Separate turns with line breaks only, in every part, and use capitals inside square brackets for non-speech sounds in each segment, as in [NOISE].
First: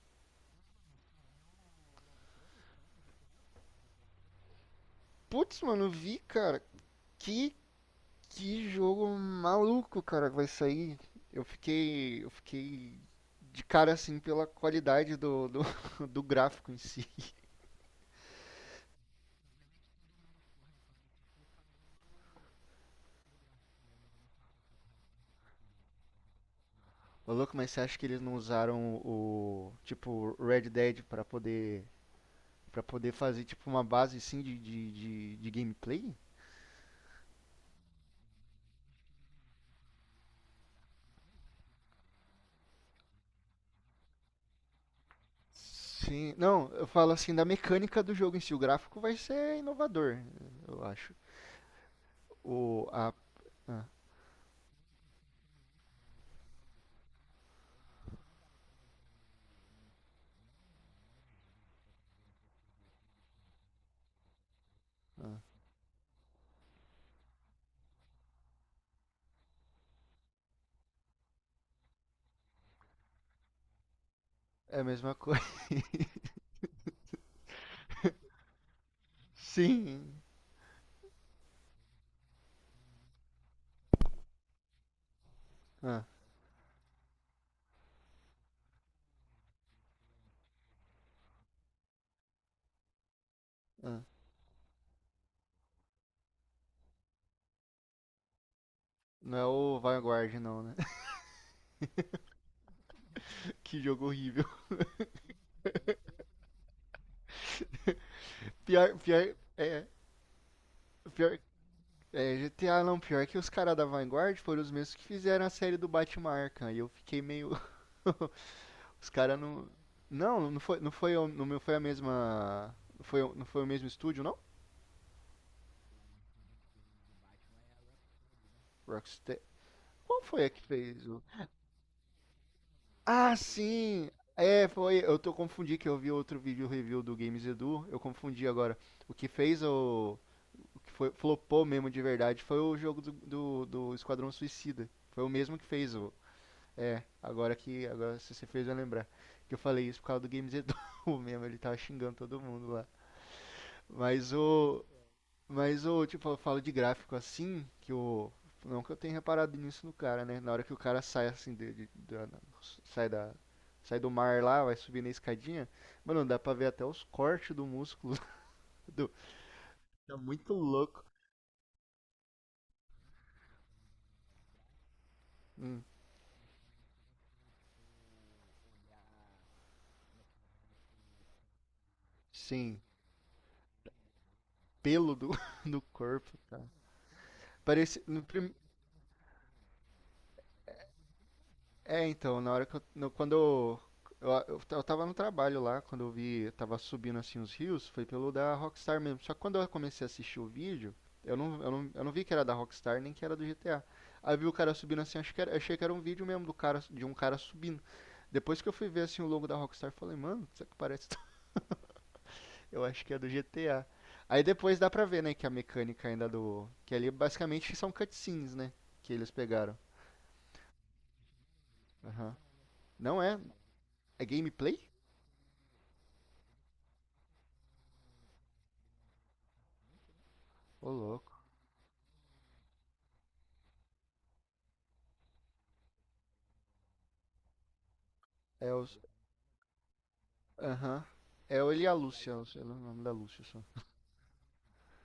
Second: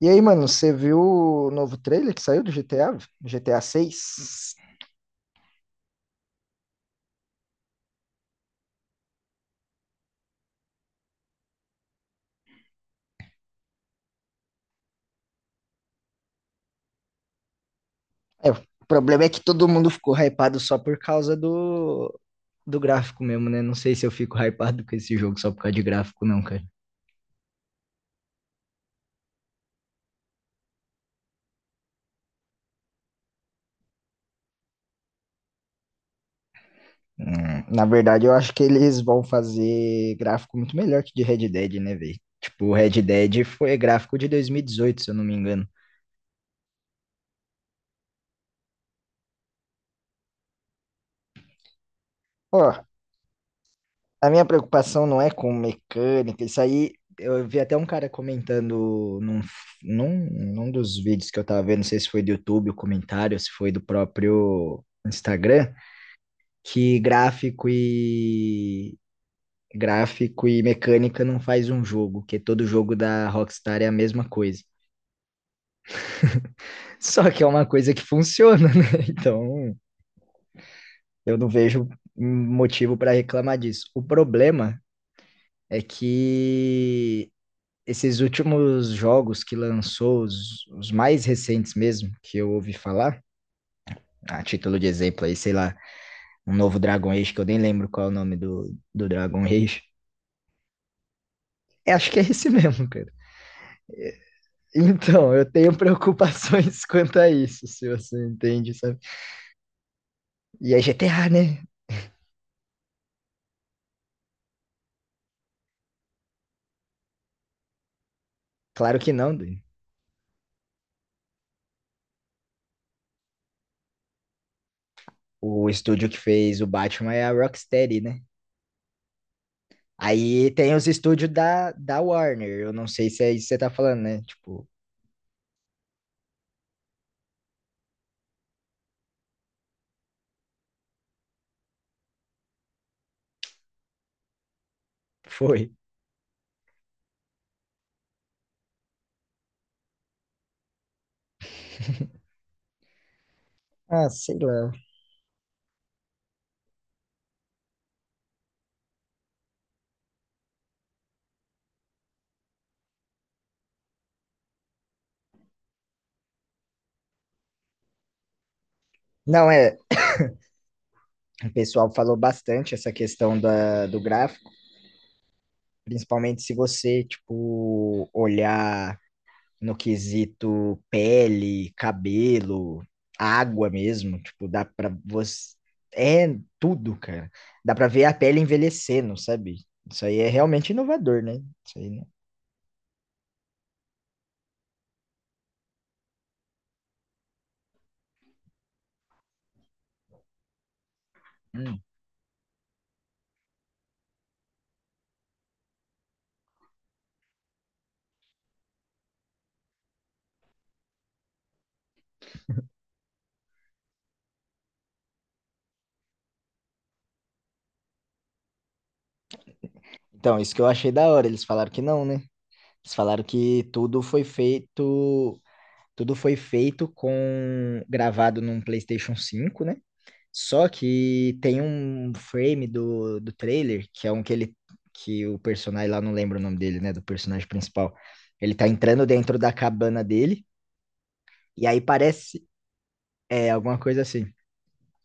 E aí, mano, você viu o novo trailer que saiu do GTA? GTA 6?
Putz, mano, vi, cara. Que, que jogo maluco, cara, que vai sair. Eu fiquei de cara assim pela qualidade [LAUGHS] do gráfico em si.
É, o problema é que todo mundo ficou hypado só por causa do gráfico mesmo, né? Não sei se eu fico hypado com esse jogo só por causa de gráfico, não, cara.
Ô, louco, mas você acha que eles não usaram o, tipo, Red Dead para poder fazer, tipo, uma base assim de gameplay?
Na verdade, eu acho que eles vão fazer gráfico muito melhor que de Red Dead, né, velho? Tipo, o Red Dead foi gráfico de 2018, se eu não me engano.
Sim, não, eu falo assim da mecânica do jogo em si. O gráfico vai ser inovador, eu acho.
Ó,
O, a, ah,
a minha preocupação não é com mecânica. Isso aí eu vi até um cara comentando num, num dos vídeos que eu tava vendo, não sei se foi do YouTube o comentário, se foi do próprio Instagram, que gráfico e mecânica não faz um jogo, que todo jogo da Rockstar é a mesma coisa.
é a mesma coisa.
[LAUGHS] Só que é uma coisa que funciona, né? [LAUGHS]
[LAUGHS]
Então,
Sim.
eu não vejo motivo para reclamar disso. O problema é
Ah,
que esses últimos jogos que lançou, os mais recentes mesmo, que eu ouvi falar,
ah.
a título de exemplo aí, sei lá, um novo Dragon Age, que eu nem lembro qual é o nome do
Não
Dragon
é o
Age.
Vanguard, não, né? [LAUGHS]
É, acho que é esse [LAUGHS] mesmo, cara.
Que jogo horrível.
Então, eu tenho preocupações [LAUGHS] quanto a isso, se você entende,
Pior,
sabe?
pior,
E é GTA,
pior.
né?
É, GTA não, pior que os caras da Vanguard foram os mesmos que fizeram a série do Batman Arkham. E eu fiquei meio. [LAUGHS]
Claro
Os
que não,
caras
Dani.
não. Não, não foi a mesma. Não foi o mesmo estúdio, não?
O estúdio que fez o Batman é a Rocksteady, né?
Rockstar. Qual foi
Aí
a que
tem os
fez o.
estúdios da, Warner. Eu não sei se é
Ah,
isso que você tá falando,
sim!
né? Tipo,
É, foi. Eu tô confundi que eu vi outro vídeo review do Games Edu. Eu confundi agora. O que fez o. Que foi, flopou mesmo de verdade, foi o jogo do Esquadrão Suicida. Foi o mesmo que
foi.
fez o. É, agora que. Agora se você fez eu lembrar. Que eu falei isso por causa do Games Edu [LAUGHS] mesmo, ele tava xingando todo mundo lá.
Ah,
Mas
sei lá.
o. Mas o, tipo, eu falo de gráfico assim, que o. Não que eu tenha reparado nisso no cara, né? Na hora que o cara sai assim, sai da. Sai do mar lá, vai subir na escadinha. Mano, dá pra ver até os cortes do músculo. [LAUGHS] Do.
Não, é,
Tá muito louco.
o pessoal falou bastante essa questão do gráfico,
Hum,
principalmente se você, tipo, olhar no quesito pele,
sim.
cabelo, água mesmo, tipo, dá pra
Pelo
você.
[LAUGHS] do
É
corpo, cara.
tudo, cara. Dá pra
Parecia.
ver a
No
pele
prim-
envelhecendo, sabe? Isso aí é realmente inovador, né? Isso aí, né?
É, então, na hora que eu. Quando eu tava no trabalho lá, quando eu vi. Eu tava subindo assim os rios, foi pelo da Rockstar mesmo. Só que quando eu comecei a assistir o vídeo, eu não, eu
Hum.
não, eu não vi que era da Rockstar nem que era do GTA. Aí eu vi o cara subindo assim, acho que era, achei que era um vídeo mesmo do cara, de um cara subindo. Depois que eu fui ver assim o logo da Rockstar, eu falei, mano, isso aqui parece. [LAUGHS] Eu acho que é do GTA. Aí depois dá pra ver, né, que a mecânica ainda do. Que ali basicamente são cutscenes, né? Que eles pegaram.
Então, isso que eu achei da hora, eles falaram que não, né?
Aham.
Eles
Não
falaram
é?
que tudo
É
foi
gameplay?
feito. Tudo foi feito com. Gravado num PlayStation 5, né? Só
Ô, louco.
que tem um frame do trailer, que é um que que o personagem lá, não lembro o nome dele, né, do personagem principal. Ele tá
É o.
entrando dentro da cabana dele,
Aham. É
e
o-
aí
ele e a Lúcia, eu
parece,
sei o nome da Lúcia só.
alguma coisa assim.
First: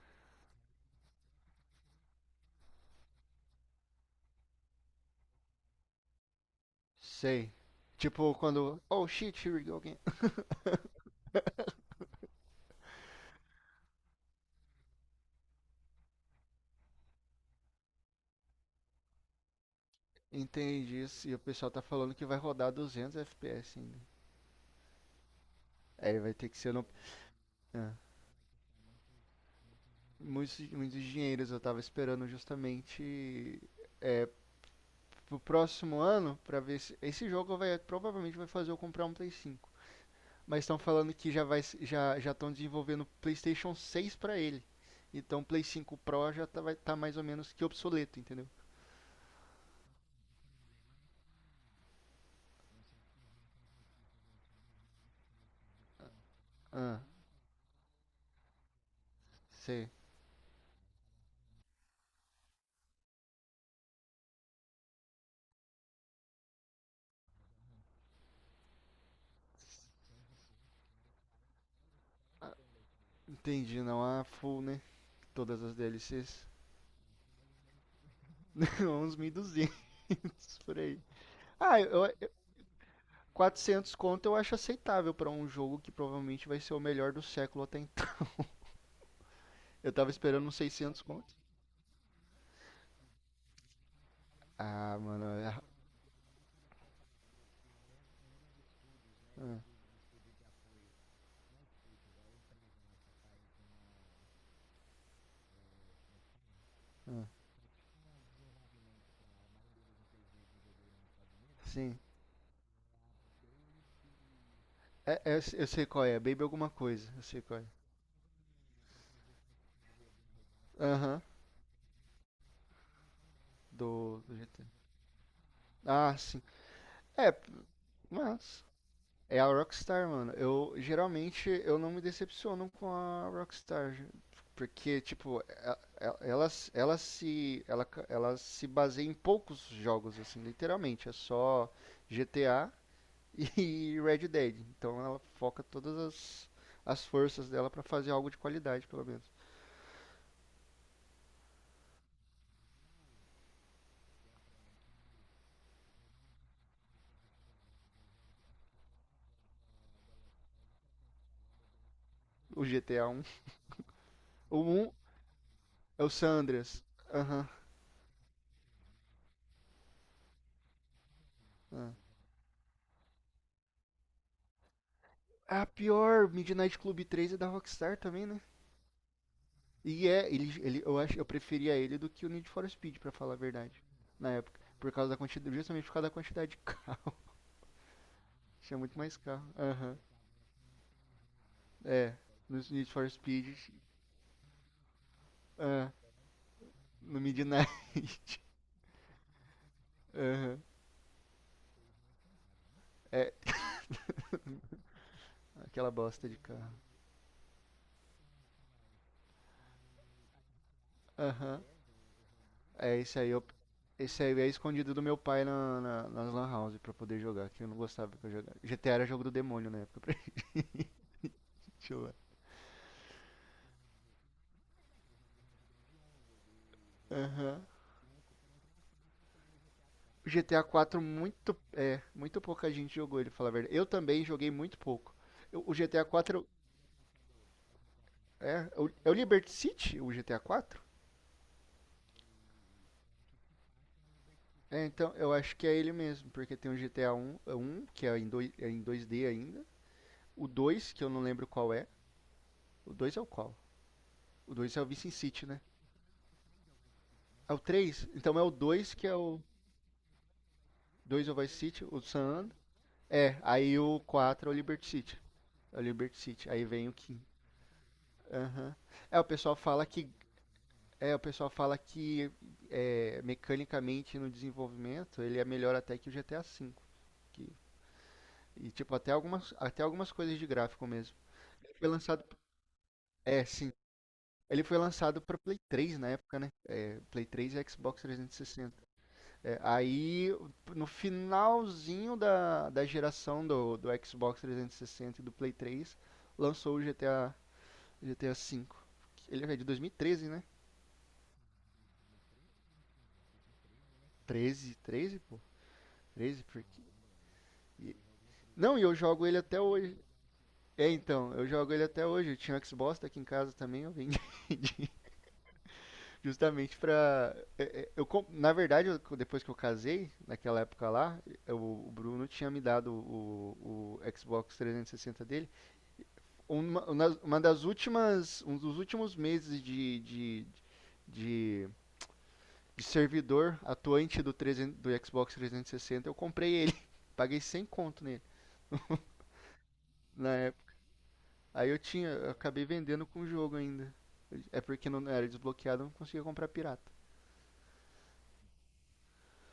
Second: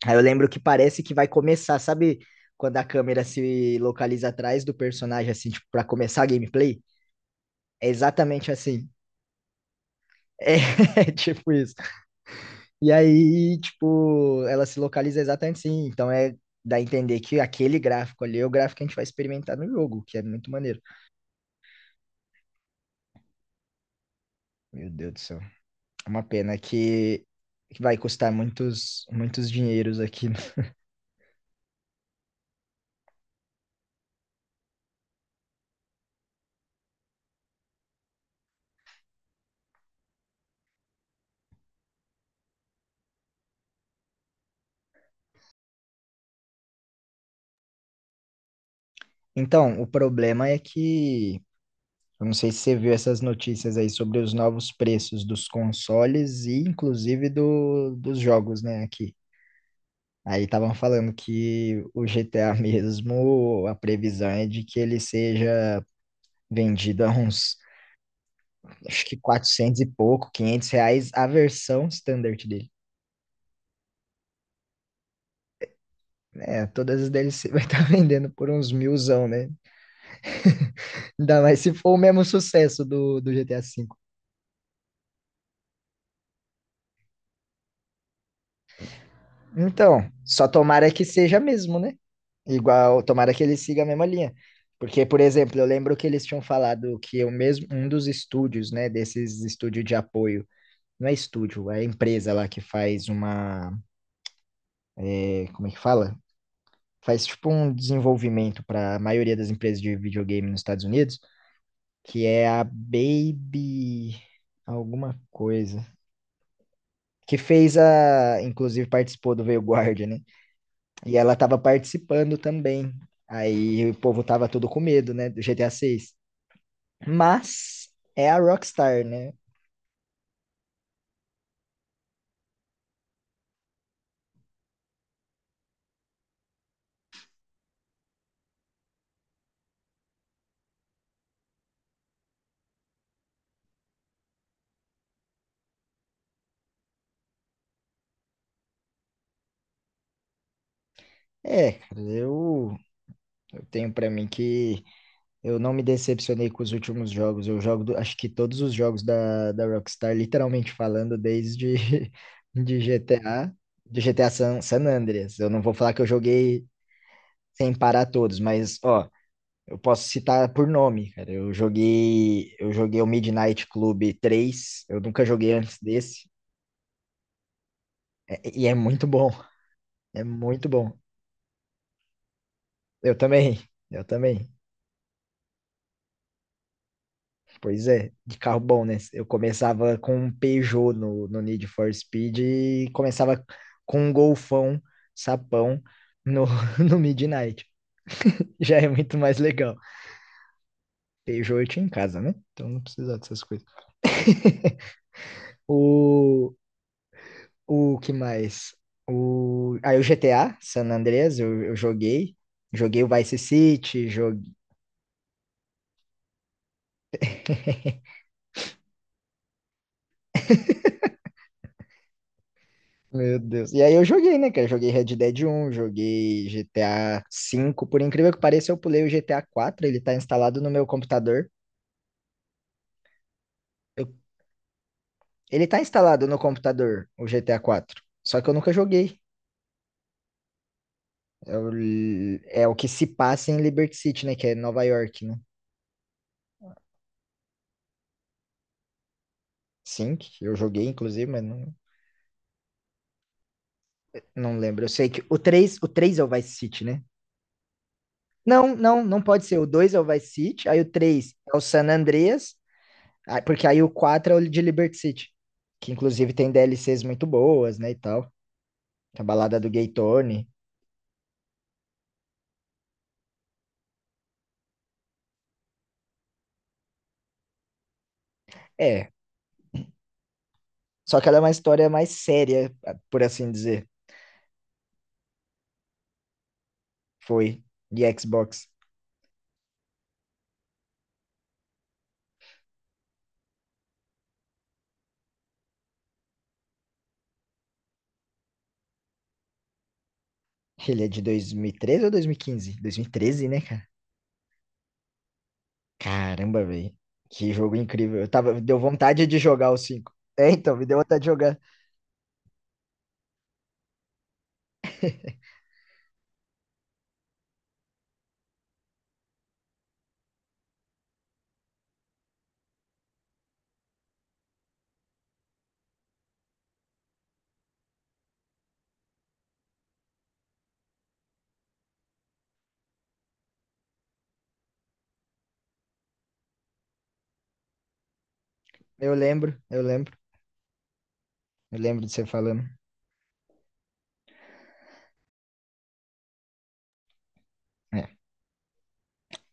Aí eu lembro que parece que vai começar, sabe, quando a câmera se localiza atrás do personagem, assim, tipo, pra começar a gameplay.
Sei.
É
Tipo,
exatamente
quando.
assim.
Oh shit, here we go again. [LAUGHS]
É, [LAUGHS] tipo isso. E aí, tipo, ela se localiza exatamente assim. Então dá a entender que aquele gráfico ali é o gráfico que a gente vai experimentar no jogo, que é muito maneiro.
Entendi isso. E o pessoal tá falando que vai rodar 200 FPS ainda.
Meu Deus do céu. É
Aí
uma
vai ter
pena
que ser no.
que
Ah.
vai custar muitos muitos dinheiros aqui.
Muitos,
[LAUGHS]
muitos dinheiros eu tava esperando justamente pro próximo ano pra ver se. Esse jogo vai provavelmente vai fazer eu comprar um Play 5. Mas estão falando que já vai já já estão desenvolvendo PlayStation 6 para ele. Então o Play 5 Pro já tá, vai tá mais ou menos que obsoleto, entendeu?
Então, o problema é que eu não sei se você viu essas notícias aí sobre os novos preços dos consoles e
Ah,
inclusive dos jogos, né, aqui.
sei.
Aí estavam falando que o GTA [LAUGHS] mesmo, a previsão é de que ele seja vendido a uns, acho que, 400 e pouco, 500 reais, a versão standard
Ah,
dele.
entendi, não full, né? Todas as DLCs.
É, todas as DLC vai estar [LAUGHS] vendendo por uns
[LAUGHS] Uns
milzão,
mil e
né?
duzentos por aí.
Ainda mais se
Ah,
for o mesmo sucesso do GTA V.
400 conto eu acho aceitável pra um jogo que provavelmente vai ser o melhor do século até então. Eu
Então,
tava
só
esperando uns
tomara
600
que
conto.
seja mesmo, né? Igual, tomara que ele siga a mesma linha.
Ah,
Porque, por
mano, é,
exemplo, eu lembro que eles tinham falado que o mesmo, um dos estúdios, né, desses estúdios de apoio, não é estúdio, é empresa lá que faz uma, como é que fala? Faz tipo um desenvolvimento para a maioria das empresas de videogame nos Estados Unidos,
sim.
que é a Baby alguma
É, é, eu
coisa,
sei qual é, Baby alguma coisa, eu
que
sei qual é.
fez inclusive participou do Veio Guarda, né? E
Aham,
ela tava participando também. Aí o
do,
povo
do
tava todo com medo, né, do GTA
GTA.
6.
Ah, sim. É,
Mas é a
mas
Rockstar, né?
é a Rockstar, mano. Eu geralmente eu não me decepciono com a Rockstar, porque tipo, e- ela, ela se baseia em poucos jogos assim, literalmente, é só GTA e [LAUGHS] Red Dead. Então ela foca todas as as forças dela pra fazer algo de qualidade, pelo menos.
É, cara, eu tenho pra mim que eu não me decepcionei com os últimos jogos. Eu jogo, acho que todos os jogos da, Rockstar, literalmente falando, desde [LAUGHS]
O
de
GTA um,
GTA,
o
San
um
Andreas. Eu não vou falar que
é
eu
o San
joguei
Andreas. Aham.
sem parar todos, mas ó, eu posso citar por nome, cara. Eu
Aham.
joguei, eu joguei o Midnight Club 3. Eu nunca joguei
Ah,
antes desse,
pior, Midnight Club 3 é da Rockstar também, né?
e é muito bom,
E
é
é,
muito bom.
eu acho, eu preferia ele do que o Need for Speed, pra
Eu
falar a
também,
verdade,
eu
na
também.
época, por causa da quantidade, justamente por causa da quantidade de carro.
Pois é, de carro
[LAUGHS] Tinha
bom, né?
muito mais
Eu
carro.
começava
Aham.
com um Peugeot no, Need for
É,
Speed
no Need
e
for
começava
Speed,
com um Golfão, sapão
ah,
no, [LAUGHS] no
no
Midnight.
Midnight. [LAUGHS]
Já é muito mais legal.
Aham.
Peugeot eu tinha em casa, né? Então não precisava
É,
dessas coisas.
aquela bosta de
O,
carro.
O que mais? Aí o GTA, San Andreas, eu,
Aham.
eu joguei.
É,
Joguei o
esse aí
Vice
eu
City,
esse aí é
joguei.
escondido do meu pai nas lan house pra poder jogar, que eu não gostava que eu jogava. GTA era jogo do demônio na época pra [LAUGHS] gente jogar.
Meu Deus. E aí eu joguei, né, cara? Joguei Red Dead 1, joguei GTA
Aham.
5. Por incrível que pareça, eu pulei o GTA 4. Ele tá
O
instalado
GTA
no meu
4
computador.
muito, é, muito pouca gente jogou ele, fala a verdade. Eu
Eu-
também joguei muito pouco. Eu-
Ele
o
tá
GTA
instalado no
4
computador, o GTA 4. Só que eu nunca
é o
joguei.
Liberty City, o GTA 4?
É o, é o que se passa em Liberty City, né? Que é Nova
É, então
York,
eu
né?
acho que é ele mesmo, porque tem o GTA 1, é um, que é em, dois é em 2D ainda,
Sim, que
o
eu joguei,
2 que eu não
inclusive, mas
lembro qual
não,
é. O 2 é o qual? O
não
2 é
lembro.
o
Eu sei
Vice
que
City, né?
o 3 é o Vice City, né?
É o três. Então é o
Não,
2
não,
que é
não
o
pode ser. O 2 é o Vice City, aí o
2 é
3
o Vice
é o
City,
San
o San
Andreas,
Andreas. É,
porque
aí
aí o
o
4 é o
4 é o
de
Liberty
Liberty
City.
City,
É o
que
Liberty
inclusive
City.
tem
Aí vem o
DLCs
5.
muito boas, né, e tal.
Aham. É,
A
o pessoal
balada do
fala
Gay
que
Tony.
É, o pessoal fala que é, mecanicamente no desenvolvimento ele é melhor até que o GTA V. que- e tipo,
É,
até algumas coisas de gráfico mesmo.
só que ela é uma
Ele
história
foi
mais
lançado.
séria, por
É,
assim
sim.
dizer.
Ele foi lançado para Play 3 na época, né? É, Play 3
Foi
e Xbox
de Xbox.
360. É, aí, no finalzinho da geração do Xbox 360 e sessenta e do Play 3, lançou o GTA V. Ele é de 2013, né?
Ele é de 2013 ou 2015? 2013, né, cara?
13, 13, pô? 13,
Caramba,
porque.
velho. Que jogo incrível. Eu tava, deu
Não, e eu
vontade
jogo ele
de
até
jogar o
hoje.
5. É, então, me
É,
deu vontade de
então, eu
jogar.
jogo ele até hoje. Eu tinha um Xbox aqui em casa também, eu vendi [LAUGHS] justamente pra. É, é, na verdade, depois que eu casei, naquela época lá, eu- o Bruno tinha me dado o Xbox 360 dele. Um dos últimos meses de, de servidor atuante do, 300 do Xbox 360, eu comprei ele. [LAUGHS] Paguei 100 conto nele.
Eu lembro, eu lembro.
Na época. Aí
Eu
eu
lembro
tinha,
de você
eu
falando.
acabei vendendo com o jogo ainda. É porque não era desbloqueado, eu não conseguia comprar pirata.
É.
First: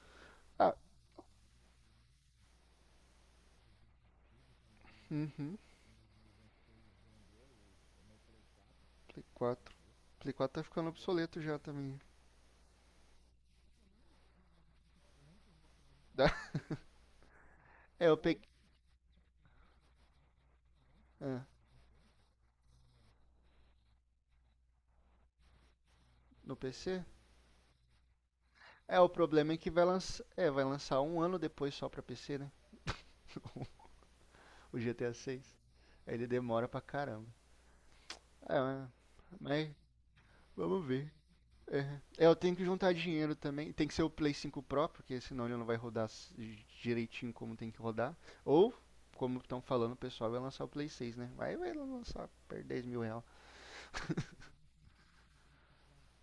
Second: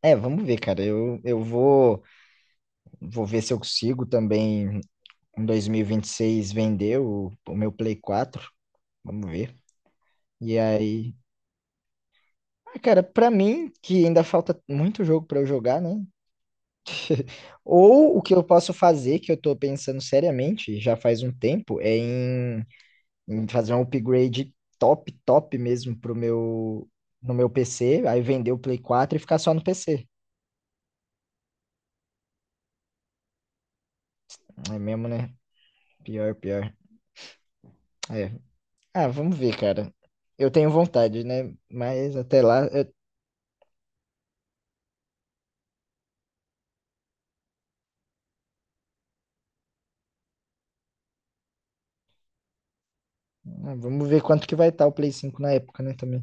É, vamos ver,
Ah,
cara. Eu vou ver se eu consigo também em
uhum,
dois mil e vinte e seis vender o meu Play 4.
Play
Vamos ver.
4. Play
E
4 tá ficando
aí,
obsoleto já também.
ah, cara, pra mim, que ainda falta muito jogo pra eu jogar, né?
Dá- [LAUGHS] É,
Ou
eu
o que eu
peguei.
posso fazer, que eu tô pensando seriamente, já faz um
Ah,
tempo, é em fazer um upgrade top, top mesmo
no PC?
no meu PC, aí vender o Play
É, o
4 e ficar só
problema é
no
que vai
PC.
lançar. É, vai lançar um ano depois só pra PC, né? O
É mesmo,
GTA
né?
6. Aí ele
Pior,
demora
pior.
pra caramba.
É.
É, mas.
Ah, vamos ver,
mas
cara. Eu tenho
Vamos ver.
vontade, né?
É.
Mas
É, eu
até
tenho
lá,
que juntar dinheiro também. Tem que ser o Play 5 Pro, porque senão ele não vai rodar direitinho como tem que rodar. Ou, como estão falando, o pessoal vai lançar o Play 6, né? Vai lançar por 10 mil reais.
ah, vamos ver quanto que vai estar o Play 5 na época, né, também.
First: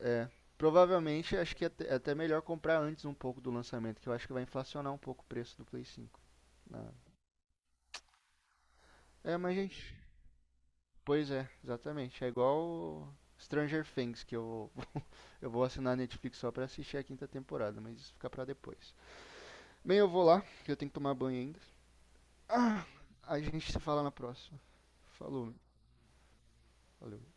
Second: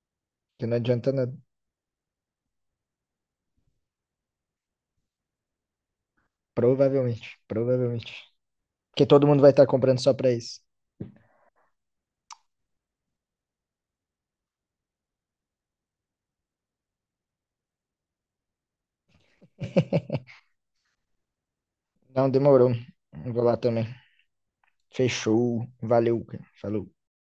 É.
Que não adianta nada.
Provavelmente, acho que é até, melhor comprar antes um pouco do lançamento, que eu acho que vai inflacionar um pouco o preço do Play 5. na-
Provavelmente, provavelmente. Porque todo
É,
mundo vai
mas
estar
gente.
comprando só pra isso.
Pois é, exatamente. É igual o Stranger Things, que [LAUGHS] eu vou assinar a Netflix só pra assistir a quinta temporada, mas isso fica pra depois. Bem, eu vou lá, que eu tenho que tomar banho ainda.
Não, demorou.
Ah,
Eu
a
vou lá
gente se
também.
fala na próxima. Falou,
Fechou. Valeu, cara. Falou.
valeu.